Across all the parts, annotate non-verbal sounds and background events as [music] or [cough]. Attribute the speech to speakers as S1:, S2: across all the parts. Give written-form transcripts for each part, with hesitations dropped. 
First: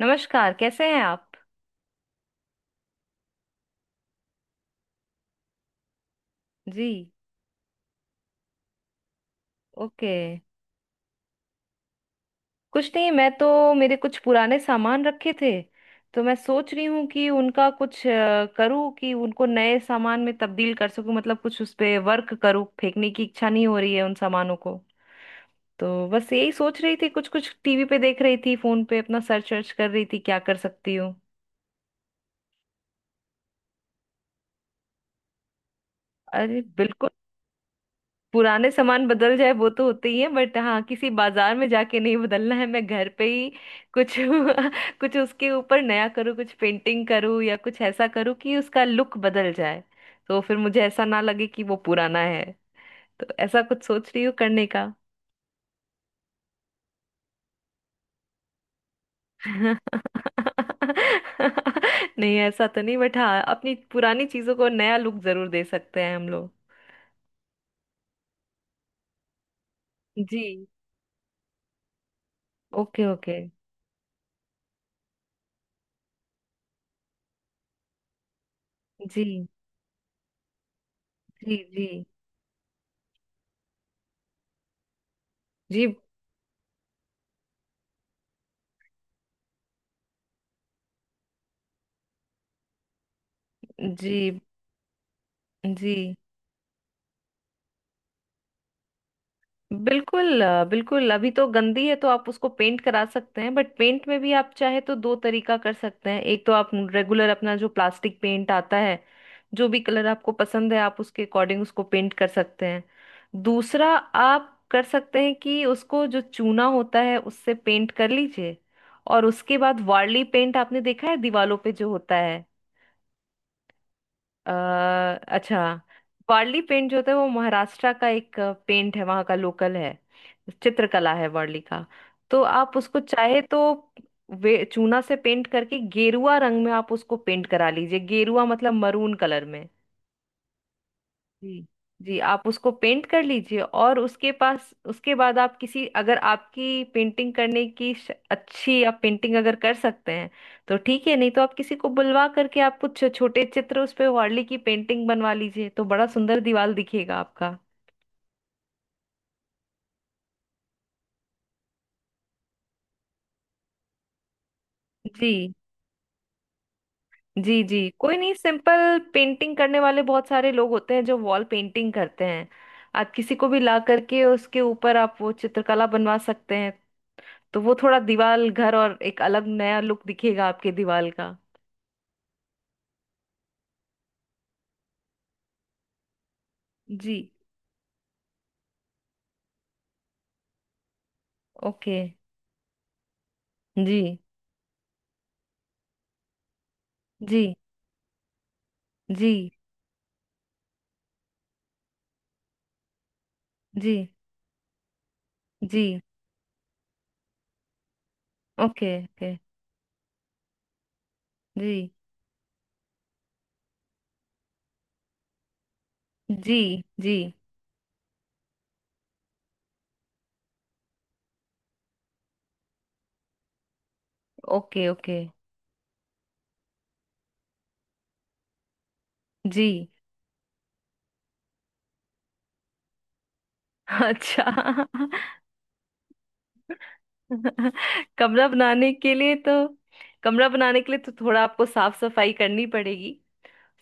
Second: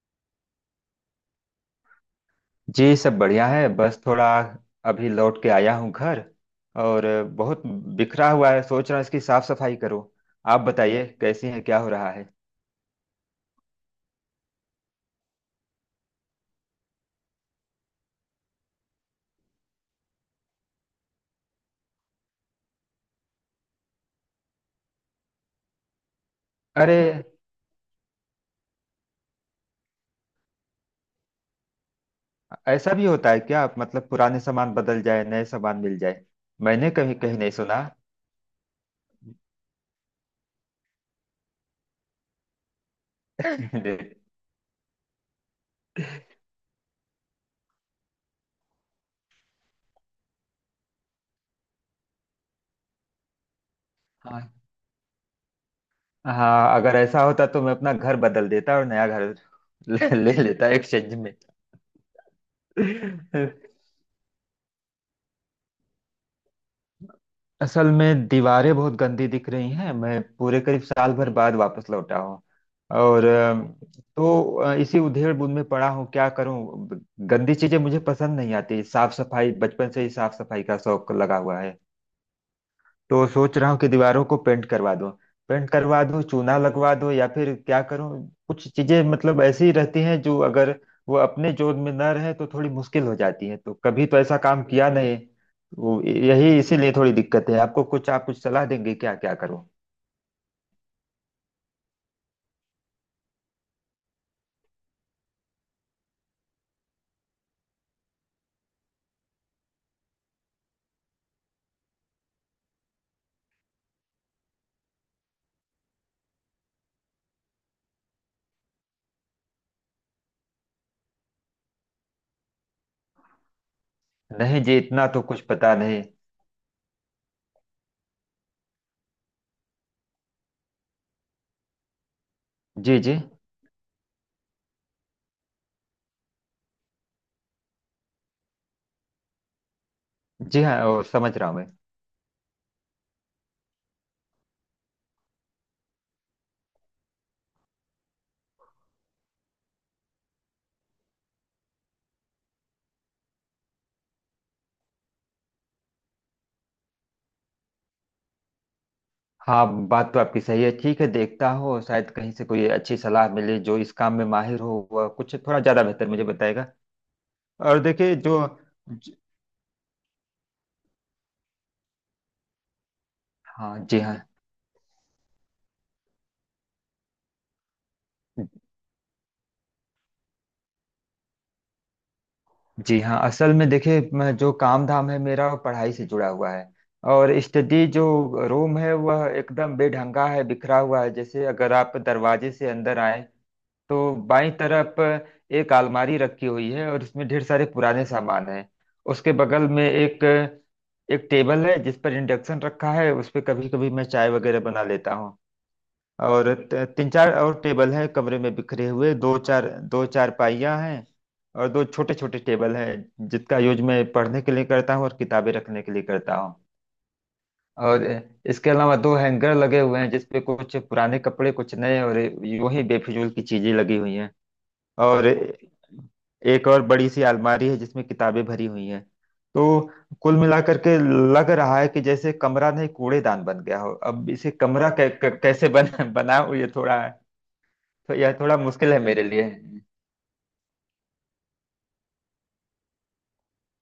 S1: नमस्कार, कैसे हैं आप।
S2: जी सब बढ़िया है, बस थोड़ा अभी लौट के आया हूँ घर।
S1: जी।
S2: और बहुत बिखरा हुआ है, सोच रहा हूँ इसकी साफ सफाई करो।
S1: ओके।
S2: आप बताइए कैसी है, क्या हो रहा है।
S1: कुछ नहीं, मैं तो मेरे कुछ पुराने सामान रखे थे। तो मैं सोच रही हूँ कि उनका कुछ करूँ कि उनको नए सामान में तब्दील कर सकूँ, मतलब कुछ उस पे वर्क करूँ। फेंकने की इच्छा नहीं हो रही है उन सामानों को। तो बस यही सोच रही
S2: अरे!
S1: थी, कुछ कुछ टीवी पे देख रही थी, फोन पे अपना सर्च वर्च कर रही थी क्या कर सकती हूँ।
S2: ऐसा भी होता है क्या? मतलब पुराने सामान बदल जाए, नए सामान मिल जाए?
S1: अरे
S2: मैंने
S1: बिल्कुल।
S2: कभी कहीं नहीं सुना।
S1: पुराने सामान बदल जाए वो तो होते ही है, बट हाँ किसी बाजार में जाके नहीं बदलना है, मैं घर पे ही
S2: [laughs]
S1: कुछ [laughs] कुछ उसके ऊपर नया करूँ, कुछ पेंटिंग करूँ या कुछ ऐसा करूँ कि उसका लुक बदल जाए। तो फिर मुझे ऐसा ना लगे कि वो पुराना है। तो ऐसा कुछ सोच रही हूँ
S2: हाँ।
S1: करने का।
S2: हाँ, अगर ऐसा होता तो मैं अपना घर बदल देता और नया घर। [laughs]
S1: [laughs]
S2: ले लेता एक्सचेंज में।
S1: नहीं ऐसा तो नहीं, बट हाँ
S2: [laughs]
S1: अपनी पुरानी चीजों को नया लुक जरूर दे सकते हैं हम लोग।
S2: असल में दीवारें बहुत गंदी दिख रही हैं, मैं
S1: जी।
S2: पूरे करीब साल भर बाद वापस लौटा हूँ।
S1: ओके
S2: और
S1: ओके।
S2: तो इसी उधेड़बुन में पड़ा हूँ क्या करूँ। गंदी चीजें मुझे पसंद नहीं आती। साफ
S1: जी
S2: सफाई बचपन से ही, साफ सफाई का शौक लगा
S1: जी।
S2: हुआ है।
S1: जी
S2: तो सोच रहा हूँ कि दीवारों को पेंट करवा दूं। पेंट
S1: जी।
S2: करवा दूं, चूना लगवा दूं, या फिर क्या करूं। कुछ चीजें मतलब ऐसी रहती हैं जो अगर वो अपने जोन में न रहे तो थोड़ी मुश्किल हो जाती है। तो कभी तो ऐसा
S1: जी
S2: काम किया नहीं।
S1: जी।
S2: वो यही, इसीलिए थोड़ी दिक्कत है। आपको कुछ, आप कुछ सलाह देंगे क्या, क्या करूं।
S1: बिल्कुल। बिल्कुल, अभी तो गंदी है तो आप उसको पेंट करा सकते हैं। बट पेंट में भी आप चाहे तो दो तरीका कर सकते हैं। एक तो आप रेगुलर अपना जो प्लास्टिक पेंट आता है, जो भी कलर आपको पसंद है आप उसके अकॉर्डिंग उसको पेंट कर सकते हैं। दूसरा आप कर सकते हैं कि उसको जो चूना होता है उससे पेंट कर लीजिए। और उसके बाद वार्ली पेंट आपने देखा है दीवारों पे जो होता है। अ,
S2: नहीं जी, इतना तो कुछ
S1: अच्छा।
S2: पता नहीं।
S1: वारली पेंट जो होता है वो महाराष्ट्र का एक पेंट है, वहाँ का लोकल है। चित्रकला है वारली का। तो आप
S2: जी
S1: उसको
S2: जी।
S1: चाहे तो वे चूना से पेंट करके गेरुआ रंग में आप उसको पेंट करा लीजिए। गेरुआ मतलब मरून कलर में।
S2: जी हाँ, और समझ रहा हूँ
S1: जी।
S2: मैं।
S1: जी, आप उसको पेंट कर लीजिए, और उसके पास उसके बाद आप किसी अगर आपकी पेंटिंग करने की अच्छी आप पेंटिंग अगर कर सकते हैं तो ठीक है, नहीं तो आप किसी को बुलवा करके आप कुछ छोटे चित्र उस पे वार्ली की पेंटिंग बनवा लीजिए, तो बड़ा सुंदर दीवार दिखेगा आपका।
S2: हाँ, बात तो आपकी सही है। ठीक है, देखता हूँ, शायद कहीं से कोई अच्छी सलाह मिले, जो इस काम में माहिर हो वह कुछ
S1: जी।
S2: थोड़ा ज्यादा बेहतर मुझे बताएगा।
S1: जी जी,
S2: और देखिए
S1: कोई नहीं,
S2: जो
S1: सिंपल
S2: ज-
S1: पेंटिंग करने वाले बहुत सारे लोग होते हैं जो वॉल पेंटिंग करते हैं। आप किसी को भी ला
S2: हाँ जी हाँ।
S1: करके उसके ऊपर आप वो चित्रकला बनवा सकते हैं। तो वो थोड़ा दीवाल घर और एक अलग नया लुक दिखेगा आपके दीवाल का।
S2: जी हाँ, असल में देखिए, जो काम धाम है मेरा वो पढ़ाई से जुड़ा हुआ है।
S1: जी।
S2: और स्टडी जो रूम है, वह एकदम बेढंगा है, बिखरा हुआ है। जैसे अगर
S1: ओके।
S2: आप दरवाजे से अंदर आए तो
S1: जी।
S2: बाईं तरफ एक अलमारी रखी हुई है, और उसमें
S1: जी
S2: ढेर सारे पुराने सामान हैं।
S1: जी।
S2: उसके बगल में एक एक टेबल है जिस पर इंडक्शन रखा है, उस पर कभी कभी
S1: जी।
S2: मैं चाय वगैरह बना लेता हूँ।
S1: जी
S2: और तीन चार और टेबल है कमरे में बिखरे
S1: ओके
S2: हुए,
S1: ओके।
S2: दो चार पाइयाँ हैं। और दो
S1: जी
S2: छोटे छोटे टेबल हैं जिसका यूज मैं पढ़ने के लिए करता हूँ और किताबें रखने के लिए करता हूँ।
S1: जी। जी
S2: और इसके अलावा दो हैंगर लगे हुए हैं जिसपे कुछ पुराने कपड़े, कुछ नए, और यूं ही बेफिजूल की चीजें लगी हुई हैं।
S1: Okay okay.
S2: और एक और बड़ी सी अलमारी है जिसमें किताबें भरी हुई हैं। तो
S1: जी।
S2: कुल मिलाकर के लग रहा है कि जैसे कमरा नहीं कूड़ेदान बन गया हो। अब
S1: अच्छा।
S2: इसे कमरा कै, कै, कैसे बन, [laughs] बनाऊं, ये थोड़ा।
S1: [laughs]
S2: तो यह
S1: कमरा
S2: थोड़ा
S1: बनाने
S2: मुश्किल है
S1: के
S2: मेरे
S1: लिए
S2: लिए।
S1: तो कमरा बनाने के लिए तो थोड़ा आपको साफ सफाई करनी पड़ेगी।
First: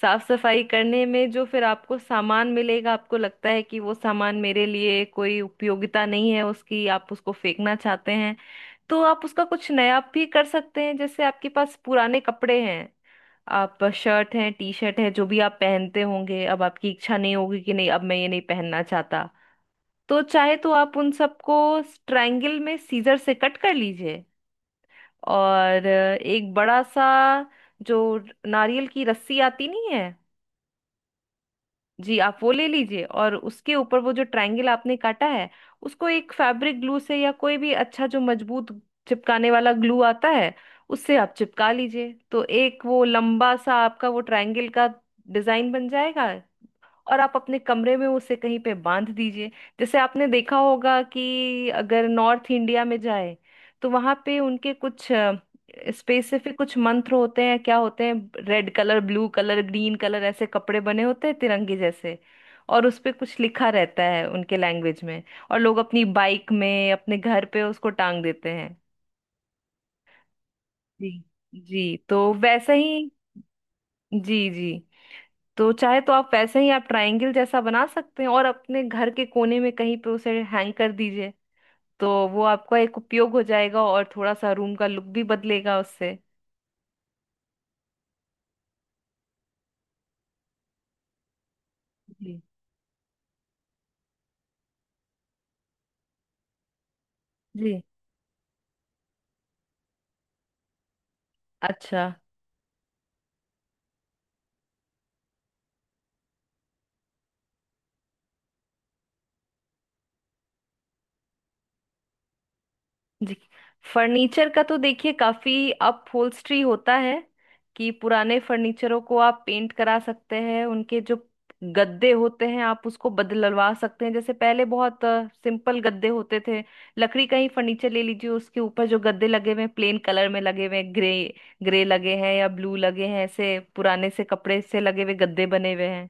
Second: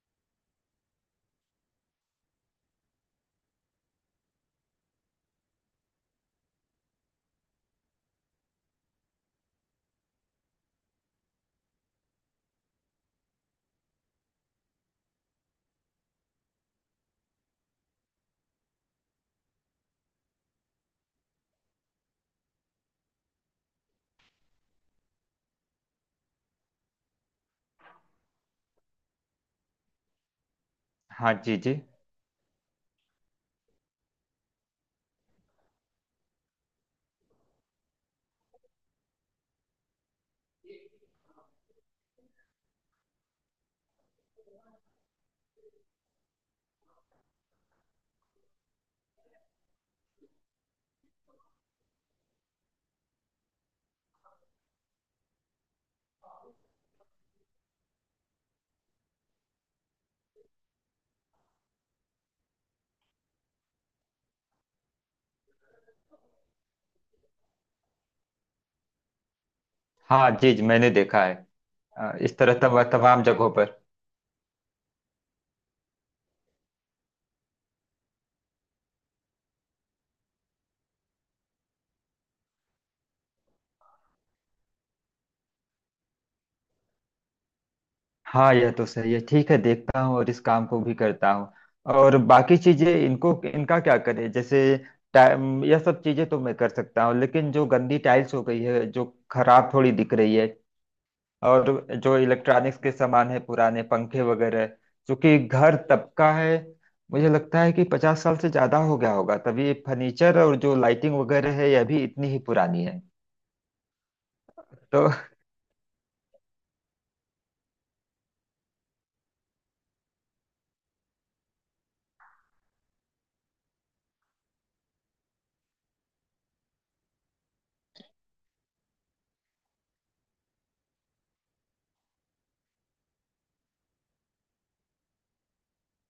S1: साफ सफाई करने में जो फिर आपको सामान मिलेगा, आपको लगता है कि वो सामान मेरे लिए कोई उपयोगिता नहीं है उसकी, आप उसको फेंकना चाहते हैं, तो आप उसका कुछ नया भी कर सकते हैं। जैसे आपके पास पुराने कपड़े हैं, आप शर्ट है टी शर्ट है जो भी आप पहनते होंगे, अब आपकी इच्छा नहीं होगी कि नहीं अब मैं ये नहीं पहनना चाहता, तो चाहे तो आप उन सबको ट्रायंगल में सीजर से कट कर लीजिए। और एक बड़ा सा जो नारियल की रस्सी आती नहीं है,
S2: हाँ जी जी।
S1: जी, आप वो ले लीजिए और उसके ऊपर वो जो ट्रायंगल आपने काटा है उसको एक फैब्रिक ग्लू से या कोई भी अच्छा जो मजबूत चिपकाने वाला ग्लू आता है उससे आप चिपका लीजिए। तो एक वो लंबा सा आपका वो ट्रायंगल का डिजाइन बन जाएगा। और आप अपने कमरे में उसे कहीं पे बांध दीजिए। जैसे आपने देखा होगा कि अगर नॉर्थ इंडिया में जाए तो वहां पे उनके कुछ स्पेसिफिक कुछ मंत्र होते हैं। क्या होते हैं, red colour blue colour green colour ऐसे कपड़े बने होते हैं तिरंगे जैसे, और उस पे कुछ लिखा रहता है उनके लैंग्वेज में, और लोग अपनी बाइक में अपने घर पे उसको टांग देते हैं।
S2: हाँ जी जी, मैंने
S1: जी।
S2: देखा है।
S1: जी, तो
S2: इस तरह
S1: वैसा
S2: तब
S1: ही
S2: तमाम जगहों पर।
S1: जी जी, तो चाहे तो आप वैसे ही आप ट्रायंगल जैसा बना सकते हैं और अपने घर के कोने में कहीं पे उसे हैंग कर दीजिए। तो वो आपका एक उपयोग हो जाएगा और थोड़ा सा रूम का लुक भी बदलेगा उससे।
S2: हाँ, यह तो सही है। ठीक है, देखता हूँ और इस काम को भी करता हूँ। और
S1: जी।
S2: बाकी चीजें, इनको इनका क्या करें, जैसे टाइम। यह सब चीजें तो मैं कर सकता हूँ, लेकिन जो
S1: जी।
S2: गंदी टाइल्स हो गई है, जो खराब थोड़ी दिख रही है। और
S1: अच्छा।
S2: जो इलेक्ट्रॉनिक्स के सामान है, पुराने पंखे वगैरह, क्योंकि घर तबका है। मुझे लगता है कि 50 साल से ज्यादा हो गया होगा, तभी फर्नीचर और जो लाइटिंग वगैरह है यह भी इतनी ही पुरानी है।
S1: जी, फर्नीचर का तो
S2: तो
S1: देखिए काफी अपहोल्स्ट्री होता है कि पुराने फर्नीचरों को आप पेंट करा सकते हैं। उनके जो गद्दे होते हैं आप उसको बदलवा सकते हैं, जैसे पहले बहुत सिंपल गद्दे होते थे। लकड़ी का ही फर्नीचर ले लीजिए, उसके ऊपर जो गद्दे लगे हुए हैं प्लेन कलर में लगे हुए हैं, ग्रे ग्रे लगे हैं या ब्लू लगे हैं, ऐसे पुराने से कपड़े से लगे हुए गद्दे बने हुए हैं।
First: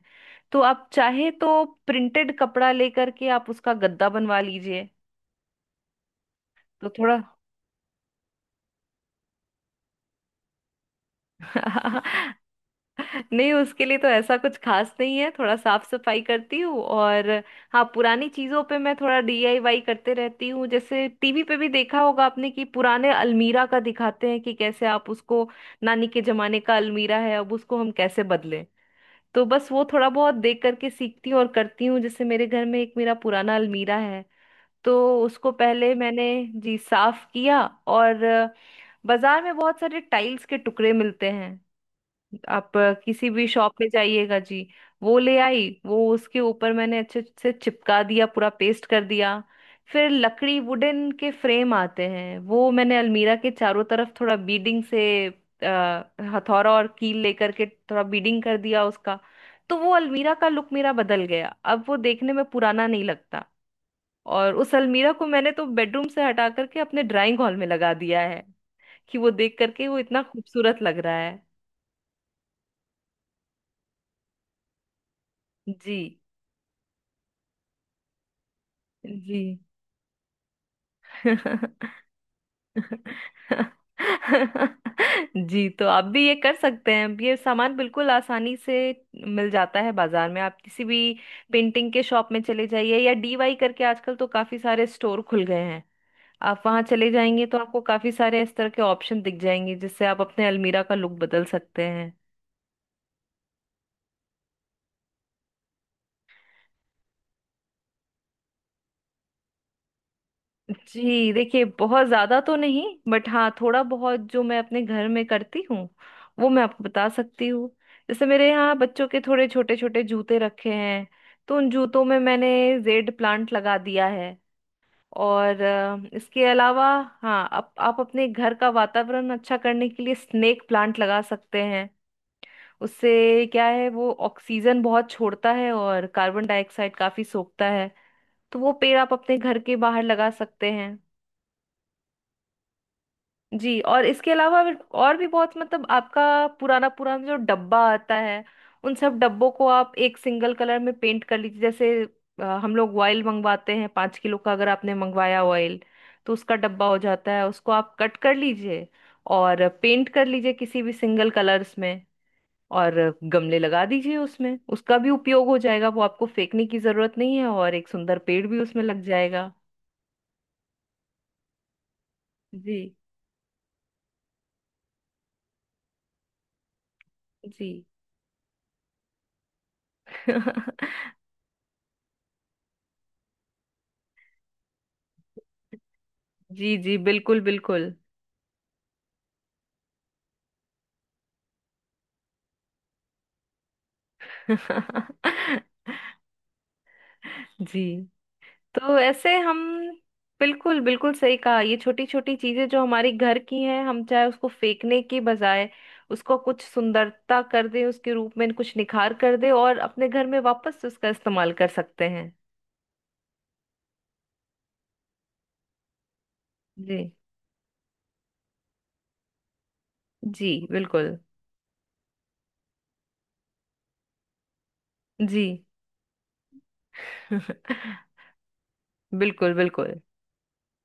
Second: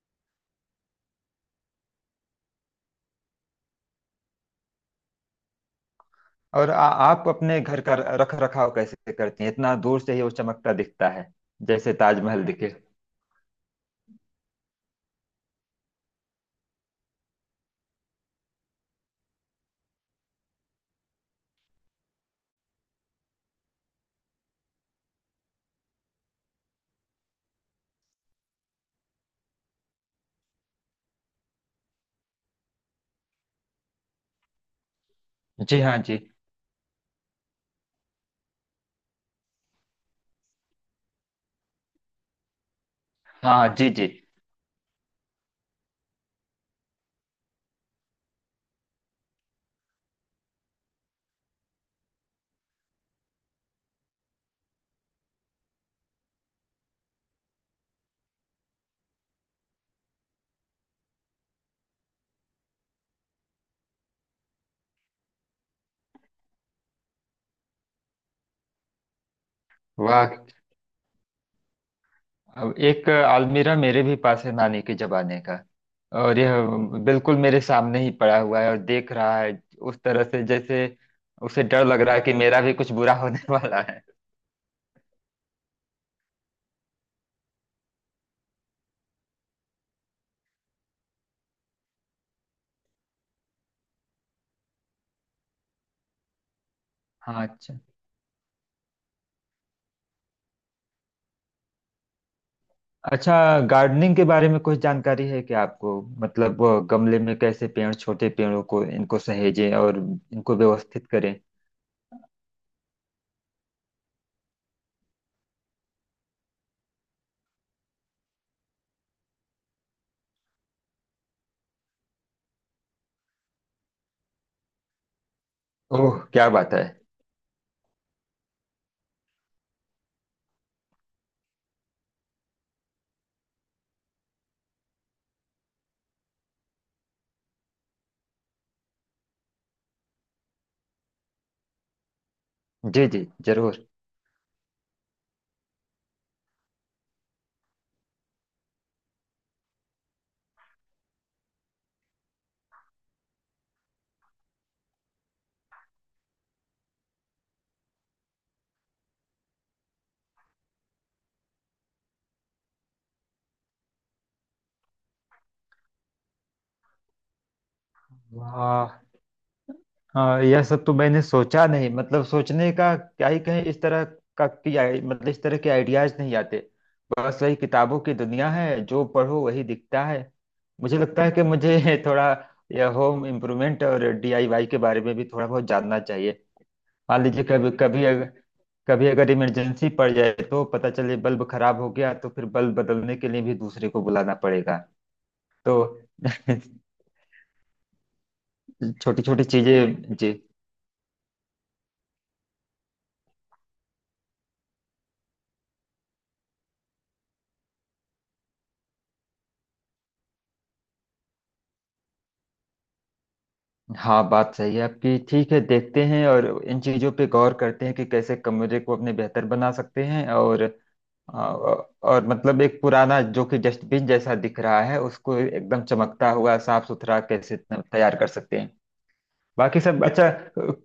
S1: तो आप चाहे तो प्रिंटेड कपड़ा लेकर के आप उसका गद्दा बनवा लीजिए,
S2: और
S1: तो थोड़ा।
S2: आप अपने घर का रख रखाव कैसे करती हैं, इतना दूर से ही वो चमकता दिखता है, जैसे ताजमहल दिखे।
S1: [laughs] नहीं, उसके लिए तो ऐसा कुछ खास नहीं है, थोड़ा साफ सफाई करती हूँ। और हाँ, पुरानी चीजों पे मैं थोड़ा डीआईवाई करते रहती हूँ। जैसे टीवी पे भी देखा होगा आपने कि पुराने अलमीरा का दिखाते हैं कि कैसे आप उसको, नानी के जमाने का अलमीरा है अब उसको हम कैसे बदलें। तो बस वो थोड़ा बहुत देख करके सीखती हूँ और करती हूँ। जैसे मेरे घर में एक मेरा पुराना अलमीरा है, तो उसको
S2: जी
S1: पहले
S2: हाँ। जी
S1: मैंने, जी, साफ किया, और बाजार में बहुत सारे टाइल्स के टुकड़े मिलते हैं, आप किसी भी
S2: हाँ।
S1: शॉप में
S2: जी जी।
S1: जाइएगा जी, वो ले आई। वो उसके ऊपर मैंने अच्छे से चिपका दिया, पूरा पेस्ट कर दिया। फिर लकड़ी वुडन के फ्रेम आते हैं, वो मैंने अलमीरा के चारों तरफ थोड़ा बीडिंग से हथौड़ा और कील लेकर के थोड़ा बीडिंग कर दिया उसका। तो वो अलमीरा का लुक मेरा बदल गया, अब वो देखने में पुराना नहीं लगता। और उस अलमीरा को मैंने तो बेडरूम से हटा करके अपने ड्राइंग हॉल में लगा दिया है, कि वो देख करके वो इतना
S2: वाह।
S1: खूबसूरत लग रहा है।
S2: अब एक अलमीरा मेरे भी पास है नानी के जमाने का,
S1: जी।
S2: और यह बिल्कुल मेरे सामने ही पड़ा हुआ है, और देख रहा
S1: जी
S2: है उस तरह से जैसे उसे डर लग रहा है कि मेरा भी कुछ बुरा होने [laughs] वाला है।
S1: जी, तो आप भी ये कर सकते हैं। ये सामान बिल्कुल आसानी से मिल जाता है बाजार में, आप किसी भी पेंटिंग के शॉप में चले जाइए, या डीवाई करके आजकल तो काफी सारे स्टोर खुल गए हैं, आप वहां चले जाएंगे
S2: हाँ।
S1: तो
S2: अच्छा।
S1: आपको काफी सारे इस तरह के ऑप्शन दिख जाएंगे जिससे आप अपने अलमीरा का लुक बदल सकते हैं।
S2: अच्छा, गार्डनिंग के बारे में कुछ जानकारी है क्या आपको? मतलब वो गमले में कैसे पेड़, छोटे पेड़ों को इनको सहेजें और इनको व्यवस्थित
S1: जी
S2: करें।
S1: देखिए बहुत ज्यादा तो नहीं, बट हाँ थोड़ा बहुत जो मैं अपने घर में करती हूँ वो मैं आपको बता सकती हूँ। जैसे मेरे यहाँ बच्चों के थोड़े छोटे छोटे जूते रखे हैं, तो उन जूतों में मैंने जेड प्लांट लगा दिया है। और
S2: ओह,
S1: इसके
S2: क्या बात है!
S1: अलावा हाँ, आप अपने घर का वातावरण अच्छा करने के लिए स्नेक प्लांट लगा सकते हैं। उससे क्या है, वो ऑक्सीजन बहुत छोड़ता है और कार्बन डाइऑक्साइड काफी सोखता है। तो वो पेड़ आप अपने घर के बाहर लगा सकते हैं।
S2: जी जी
S1: जी,
S2: जरूर।
S1: और इसके अलावा और भी बहुत, मतलब आपका पुराना पुराना जो डब्बा आता है, उन सब डब्बों को आप एक सिंगल कलर में पेंट कर लीजिए। जैसे हम लोग ऑयल मंगवाते हैं 5 किलो का, अगर आपने मंगवाया ऑयल तो उसका डब्बा हो जाता है, उसको आप कट कर लीजिए और पेंट कर लीजिए किसी भी सिंगल कलर्स में, और गमले लगा दीजिए उसमें। उसका भी उपयोग हो जाएगा, वो आपको फेंकने की जरूरत नहीं है, और एक सुंदर पेड़ भी उसमें
S2: वाह।
S1: लग जाएगा।
S2: हाँ यह सब तो मैंने सोचा नहीं। मतलब सोचने
S1: जी
S2: का क्या ही कहें, इस तरह का कि मतलब इस तरह के आइडियाज नहीं आते। बस वही
S1: जी।
S2: किताबों की दुनिया है, जो पढ़ो वही दिखता है। मुझे
S1: [laughs]
S2: लगता है कि मुझे [laughs] थोड़ा यह होम इम्प्रूवमेंट और DIY के बारे में भी थोड़ा बहुत जानना चाहिए।
S1: जी जी,
S2: मान
S1: बिल्कुल
S2: लीजिए कभी
S1: बिल्कुल।
S2: कभी अगर, कभी अगर इमरजेंसी पड़ जाए, तो पता चले बल्ब खराब हो गया, तो फिर बल्ब बदलने के लिए भी दूसरे को बुलाना पड़ेगा। तो
S1: [laughs]
S2: [laughs]
S1: जी, तो
S2: छोटी
S1: ऐसे
S2: छोटी
S1: हम
S2: चीजें जी।
S1: बिल्कुल बिल्कुल सही कहा। ये छोटी छोटी चीजें जो हमारी घर की हैं, हम चाहे उसको फेंकने की बजाय उसको कुछ सुंदरता कर दें, उसके रूप में कुछ निखार कर दें, और अपने घर में वापस से उसका इस्तेमाल कर सकते हैं।
S2: हाँ, बात सही है आपकी। ठीक है, देखते हैं और इन चीज़ों
S1: जी।
S2: पे गौर करते हैं कि कैसे कमरे को अपने बेहतर बना सकते हैं।
S1: जी
S2: और
S1: बिल्कुल।
S2: आ, और मतलब एक पुराना जो कि डस्टबिन जैसा दिख रहा है उसको
S1: जी।
S2: एकदम चमकता हुआ साफ सुथरा कैसे
S1: [laughs]
S2: तैयार कर सकते हैं।
S1: बिल्कुल
S2: बाकी
S1: बिल्कुल।
S2: सब अच्छा।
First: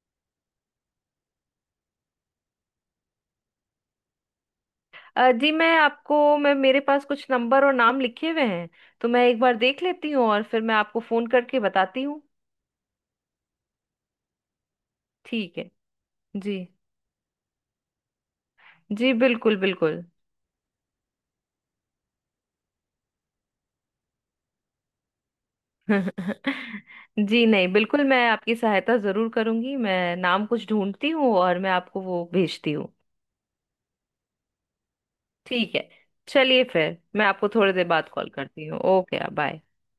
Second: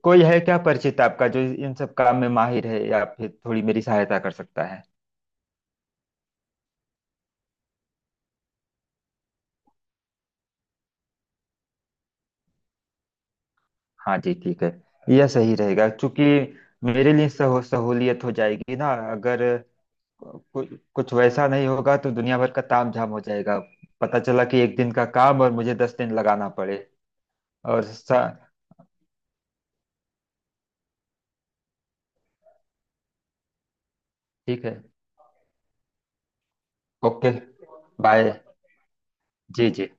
S2: कोई है क्या परिचित आपका जो इन सब काम में माहिर है या फिर थोड़ी मेरी सहायता कर सकता है?
S1: जी, मैं मेरे पास कुछ नंबर और नाम लिखे हुए हैं, तो मैं एक बार देख लेती हूँ और फिर मैं आपको फोन करके बताती हूँ।
S2: हाँ जी, ठीक है। यह सही
S1: ठीक है।
S2: रहेगा क्योंकि
S1: जी।
S2: मेरे लिए सहूलियत हो जाएगी ना,
S1: जी
S2: अगर
S1: बिल्कुल बिल्कुल।
S2: कुछ, कुछ वैसा नहीं होगा तो दुनिया भर का तामझाम हो जाएगा। पता चला कि एक दिन का काम और मुझे 10 दिन लगाना पड़े।
S1: [laughs] जी नहीं,
S2: और
S1: बिल्कुल मैं
S2: सा
S1: आपकी सहायता जरूर करूंगी, मैं नाम कुछ ढूंढती हूँ और मैं आपको वो भेजती हूँ।
S2: ठीक है।
S1: ठीक है। चलिए, फिर मैं
S2: ओके
S1: आपको थोड़ी देर बाद कॉल
S2: बाय।
S1: करती हूँ। Okay, bye.
S2: जी जी।